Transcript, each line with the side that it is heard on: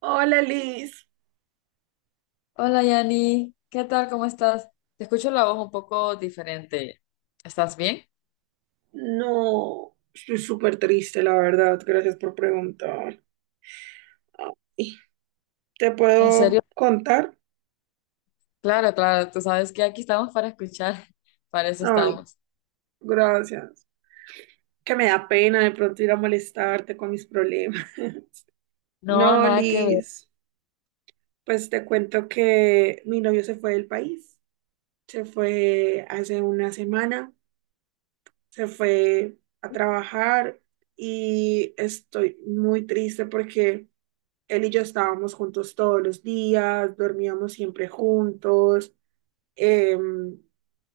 right: Hola Liz,
left: Hola Yani, ¿qué tal? ¿Cómo estás? Te escucho la voz un poco diferente. ¿Estás bien?
right: no, estoy súper triste, la verdad, gracias por preguntar. Ay, ¿te
left: ¿En serio?
right: puedo contar?
left: Claro, claro, tú sabes que aquí estamos para escuchar, para eso
right: Ay,
left: estamos.
right: gracias. Que me da pena de pronto ir a molestarte con mis problemas.
left: No,
right: No,
left: nada que ver.
right: Liz, pues te cuento que mi novio se fue del país, se fue hace una semana, se fue a trabajar y estoy muy triste porque... Él y yo estábamos juntos todos los días, dormíamos siempre juntos, em,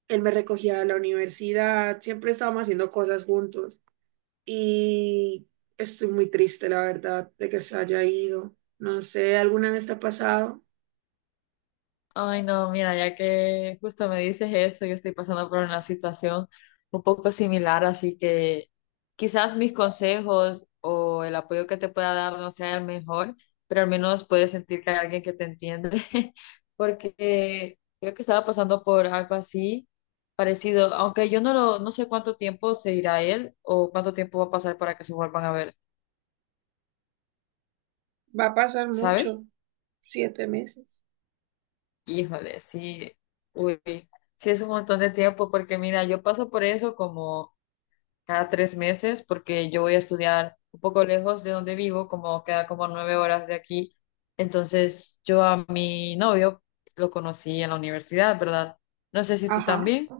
right: él me recogía de la universidad, siempre estábamos haciendo cosas juntos y estoy muy triste, la verdad, de que se haya ido. No sé, ¿alguna vez te ha pasado?
left: Ay, no, mira, ya que justo me dices eso, yo estoy pasando por una situación un poco similar, así que quizás mis consejos o el apoyo que te pueda dar no sea el mejor, pero al menos puedes sentir que hay alguien que te entiende, porque creo que estaba pasando por algo así parecido, aunque yo no lo, no sé cuánto tiempo se irá él o cuánto tiempo va a pasar para que se vuelvan a ver,
right: Va a pasar
left: ¿sabes?
right: mucho, 7 meses.
left: Híjole, sí, uy, sí es un montón de tiempo porque mira, yo paso por eso como cada 3 meses porque yo voy a estudiar un poco lejos de donde vivo, como queda como 9 horas de aquí. Entonces yo a mi novio lo conocí en la universidad, ¿verdad? No sé si tú
right: Ajá.
left: también,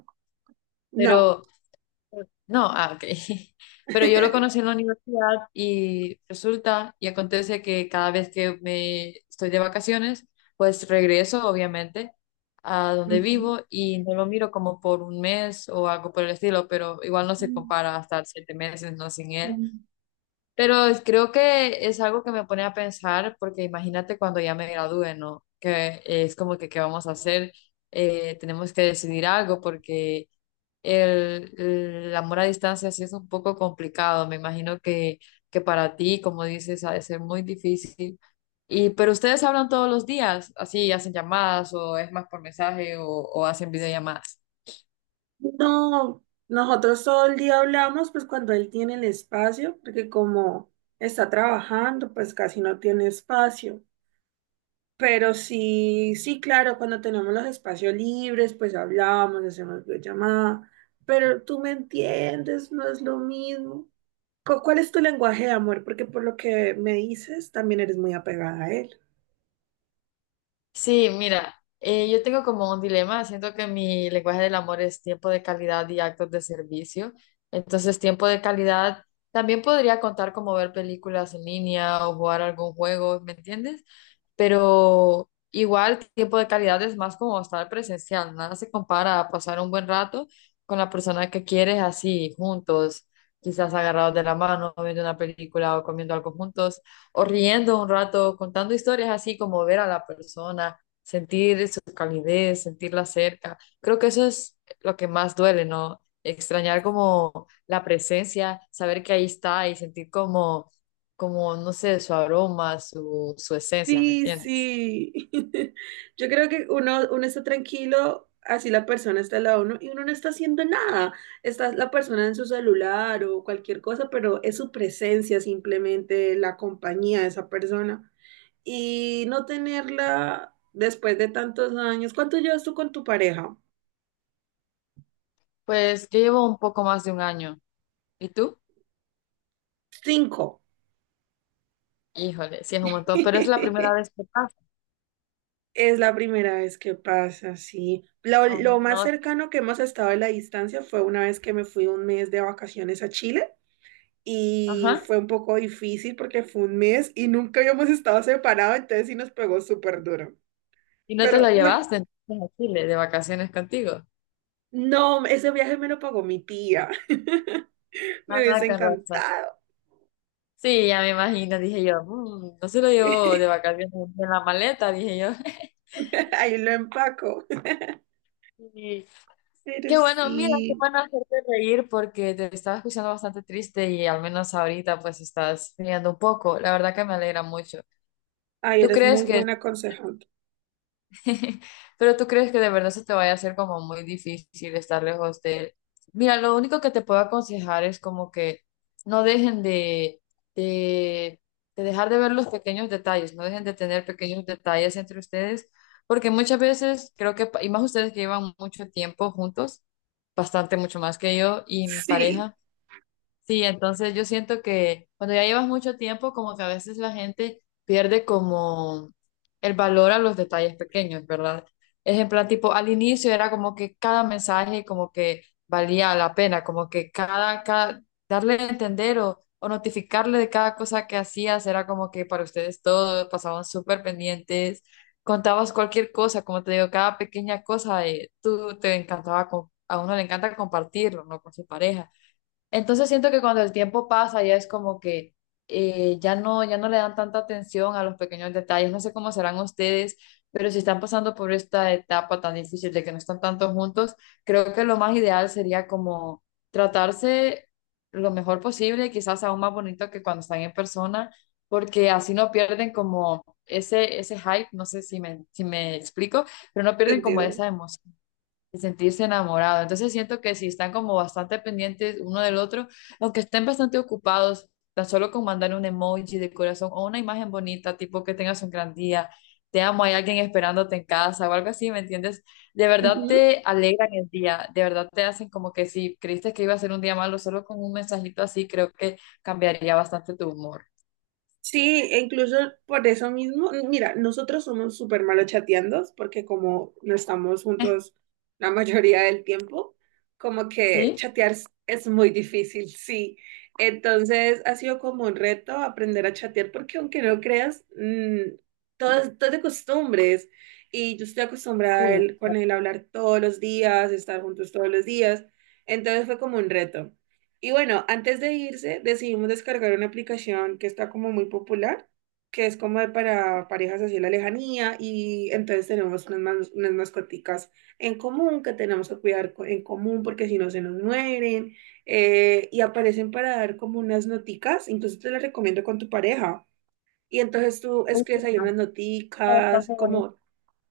right: No.
left: pero no, ah, ok. Pero yo lo conocí en la universidad y resulta y acontece que cada vez que me estoy de vacaciones, pues regreso, obviamente, a donde
right: Ujú.
left: vivo y no lo miro como por un mes o algo por el estilo, pero igual no se
right: Mm,
left: compara a estar 7 meses no sin él. Creo que es algo que me pone a pensar porque imagínate cuando ya me gradúe, ¿no? Que es como que, ¿qué vamos a hacer? Tenemos que decidir algo porque el amor a distancia sí es un poco complicado. Me imagino que para ti, como dices, ha de ser muy difícil. Y, pero ustedes hablan todos los días, así hacen llamadas o es más por mensaje o hacen videollamadas.
right: No, nosotros todo el día hablamos, pues cuando él tiene el espacio, porque como está trabajando, pues casi no tiene espacio. Pero sí, sí, claro, cuando tenemos los espacios libres, pues hablamos, hacemos videollamada. Pero tú me entiendes, no es lo mismo. ¿Cuál es tu lenguaje de amor? Porque por lo que me dices, también eres muy apegada a él.
left: Sí, mira, yo tengo como un dilema. Siento que mi lenguaje del amor es tiempo de calidad y actos de servicio. Entonces, tiempo de calidad también podría contar como ver películas en línea o jugar algún juego, ¿me entiendes? Pero igual tiempo de calidad es más como estar presencial, nada se compara a pasar un buen rato con la persona que quieres así, juntos, quizás agarrados de la mano, viendo una película o comiendo algo juntos, o riendo un rato, contando historias así como ver a la persona, sentir su calidez, sentirla cerca. Creo que eso es lo que más duele, ¿no? Extrañar como la presencia, saber que ahí está y sentir como, no sé, su aroma, su esencia, ¿me
right: Sí,
left: entiendes?
right: sí. Yo creo que uno está tranquilo, así la persona está al lado de uno y uno no está haciendo nada. Está la persona en su celular o cualquier cosa, pero es su presencia simplemente, la compañía de esa persona. Y no tenerla después de tantos años. ¿Cuánto llevas tú con tu pareja?
left: Pues yo llevo un poco más de un año. ¿Y tú?
right: Cinco.
left: Híjole, sí es un montón, pero es la primera vez que pasa.
right: Es la primera vez que pasa, sí. Lo,
left: Ay,
right: lo más
left: no,
right: cercano que hemos estado a la distancia fue una vez que me fui un mes de vacaciones a Chile. Y
left: ajá.
right: fue un poco difícil porque fue un mes y nunca habíamos estado separados, entonces sí nos pegó súper duro.
left: ¿Y no te
right: Pero
left: la
right: no,
left: llevaste entonces a Chile de vacaciones contigo?
right: no, ese viaje me lo pagó mi tía. Me
left: Ah,
right: hubiese
left: con razón.
right: encantado.
left: Sí, ya me imagino, dije yo. "Mm, no se lo llevó de vacaciones en la maleta", dije yo.
right: Ahí lo empaco.
left: Y
right: Pero
left: qué bueno, mira, qué
right: sí,
left: bueno hacerte reír porque te estaba escuchando bastante triste y al menos ahorita pues estás riendo un poco. La verdad que me alegra mucho.
right: ay,
left: ¿Tú
right: eres
left: crees
right: muy
left: que,
right: buena aconsejante.
left: pero tú crees que de verdad se te vaya a hacer como muy difícil estar lejos de él? Mira, lo único que te puedo aconsejar es como que no dejen de, de dejar de ver los pequeños detalles, no dejen de tener pequeños detalles entre ustedes, porque muchas veces creo que, y más ustedes que llevan mucho tiempo juntos, bastante mucho más que yo y mi
right: Sí,
left: pareja. Sí, entonces yo siento que cuando ya llevas mucho tiempo, como que a veces la gente pierde como el valor a los detalles pequeños, ¿verdad? Es en plan, tipo, al inicio era como que cada mensaje como que valía la pena, como que cada darle a entender o notificarle de cada cosa que hacías era como que para ustedes todo, pasaban súper pendientes, contabas cualquier cosa, como te digo, cada pequeña cosa, tú te encantaba, a uno le encanta compartirlo, ¿no? Con su pareja. Entonces siento que cuando el tiempo pasa ya es como que ya no, le dan tanta atención a los pequeños detalles. No sé cómo serán ustedes, pero si están pasando por esta etapa tan difícil de que no están tanto juntos, creo que lo más ideal sería como tratarse lo mejor posible, quizás aún más bonito que cuando están en persona, porque así no pierden como ese, hype, no sé si me explico, pero no
right: te
left: pierden como
right: entiendo.
left: esa emoción de sentirse enamorado. Entonces siento que si están como bastante pendientes uno del otro, aunque estén bastante ocupados, tan solo con mandar un emoji de corazón o una imagen bonita, tipo que tengas un gran día, te amo, hay alguien esperándote en casa o algo así, ¿me entiendes? De verdad
right: Ujú.
left: te alegran el día, de verdad te hacen como que si creíste que iba a ser un día malo, solo con un mensajito así, creo que cambiaría bastante tu humor.
right: Sí, e incluso por eso mismo, mira, nosotros somos súper malos chateando porque como no estamos juntos la mayoría del tiempo, como que
left: ¿Sí?
right: chatear es muy difícil, sí. Entonces ha sido como un reto aprender a chatear porque aunque no creas, todo es de costumbres y yo estoy
left: Sí,
right: acostumbrada a con él a hablar todos los días, estar juntos todos los días, entonces fue como un reto. Y bueno, antes de irse, decidimos descargar una aplicación que está como muy popular, que es como de para parejas así a la lejanía, y entonces tenemos unas mascoticas en común que tenemos que cuidar en común porque si no se nos mueren, y aparecen para dar como unas noticas, incluso te las recomiendo con tu pareja. Y entonces tú
left: mucho,
right: escribes ahí unas
left: está
right: noticas,
left: bastante bonito.
right: como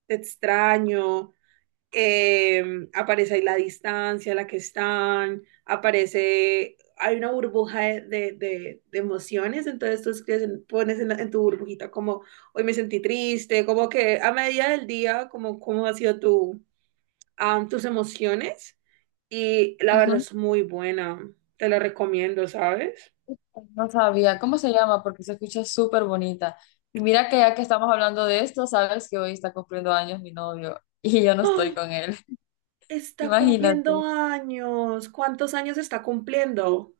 right: te extraño, aparece ahí la distancia a la que están, aparece, hay una burbuja de emociones, entonces tú escribes pones en tu burbujita como hoy me sentí triste, como que a medida del día, como cómo ha sido tu, tus emociones y la verdad es muy buena, te la recomiendo, ¿sabes?
left: No sabía cómo se llama porque se escucha súper bonita. Y mira que ya que estamos hablando de esto, sabes que hoy está cumpliendo años mi novio y yo no estoy
right: ¡Ah!
left: con él.
right: Está cumpliendo
left: Imagínate,
right: años, ¿cuántos años está cumpliendo?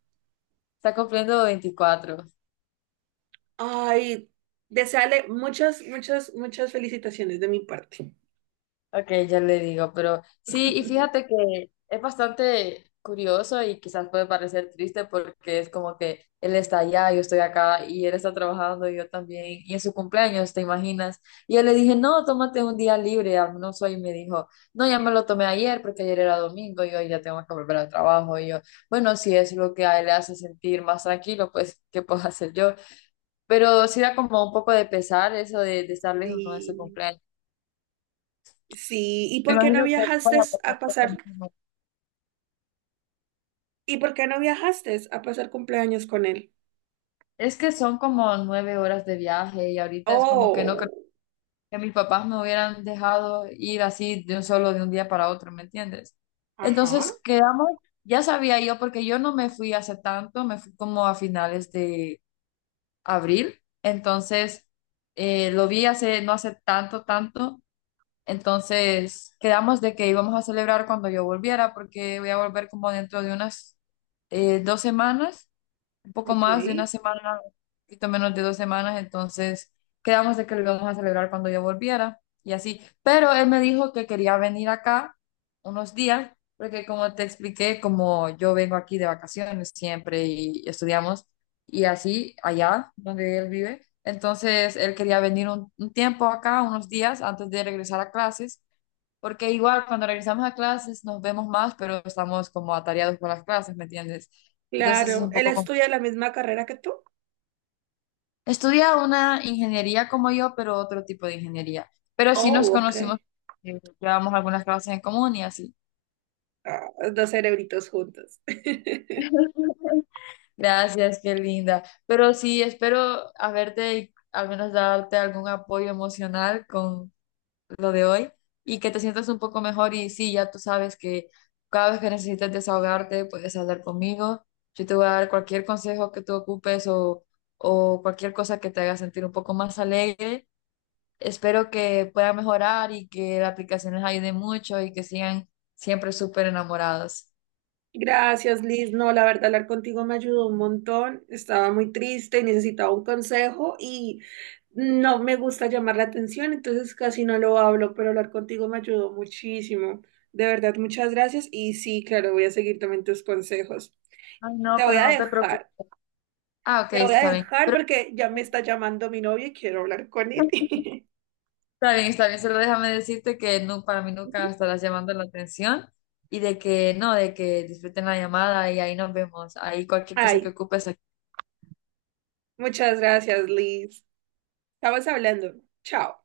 left: está cumpliendo 24.
right: Ay, desearle muchas, muchas, muchas felicitaciones de mi parte.
left: Ok, ya le digo, pero sí, y fíjate que es bastante curioso y quizás puede parecer triste porque es como que él está allá, yo estoy acá y él está trabajando, yo también, y en su cumpleaños, ¿te imaginas? Y yo le dije, no, tómate un día libre, al menos hoy, y me dijo, no, ya me lo tomé ayer porque ayer era domingo y hoy ya tengo que volver al trabajo, y yo, bueno, si es lo que a él le hace sentir más tranquilo, pues, ¿qué puedo hacer yo? Pero sí da como un poco de pesar eso de estar lejos, ¿no? De su
right: Sí,
left: cumpleaños.
right: sí. ¿Y
left: Me
right: por qué no
left: imagino que
right: viajaste
left: para
right: a
left: ponerte
right: pasar?
left: temprano.
right: ¿Y por qué no viajaste a pasar cumpleaños con él?
left: Es que son como 9 horas de viaje y ahorita es como que no creo
right: Oh,
left: que mis papás me hubieran dejado ir así de un solo de un día para otro, ¿me entiendes?
right: ajá,
left: Entonces quedamos, ya sabía yo porque yo no me fui hace tanto, me fui como a finales de abril, entonces lo vi hace no hace tanto, tanto, entonces quedamos de que íbamos a celebrar cuando yo volviera porque voy a volver como dentro de unas 2 semanas. Un poco
right: ok.
left: más de una semana, un poquito menos de 2 semanas, entonces quedamos de que lo íbamos a celebrar cuando yo volviera y así. Pero él me dijo que quería venir acá unos días, porque como te expliqué, como yo vengo aquí de vacaciones siempre y estudiamos y así allá donde él vive, entonces él quería venir un tiempo acá, unos días antes de regresar a clases. Porque igual cuando regresamos a clases nos vemos más, pero estamos como atareados con las clases, ¿me entiendes? Entonces es
right: Claro,
left: un
right: ¿él
left: poco complicado.
right: estudia la misma carrera que tú?
left: Estudia una ingeniería como yo, pero otro tipo de ingeniería. Pero sí nos
right: Oh,
left: conocimos,
right: ok.
left: llevamos algunas clases en común y así.
right: Ah, dos cerebritos juntos.
left: Gracias, qué linda. Pero sí, espero haberte, y al menos darte algún apoyo emocional con lo de hoy y que te sientas un poco mejor. Y sí, ya tú sabes que cada vez que necesites desahogarte, puedes hablar conmigo. Yo te voy a dar cualquier consejo que tú ocupes, o cualquier cosa que te haga sentir un poco más alegre. Espero que puedan mejorar y que la aplicación les ayude mucho y que sigan siempre súper enamorados.
right: Gracias, Liz. No, la verdad, hablar contigo me ayudó un montón. Estaba muy triste y necesitaba un consejo y no me gusta llamar la atención, entonces casi no lo hablo, pero hablar contigo me ayudó muchísimo. De verdad, muchas gracias. Y sí, claro, voy a seguir también tus consejos.
left: Ay, no,
right: Te voy
left: pero
right: a
left: no te preocupes.
right: dejar,
left: Ah, ok,
right: te voy a
left: está bien.
right: dejar
left: Pero
right: porque ya me está llamando mi novio y quiero hablar con él.
left: está bien, está bien. Solo déjame decirte que no, para mí nunca estarás llamando la atención y de que no, de que disfruten la llamada y ahí nos vemos. Ahí cualquier cosa que
right: Ay,
left: ocupes,
right: muchas gracias, Liz. Estamos hablando. Chao.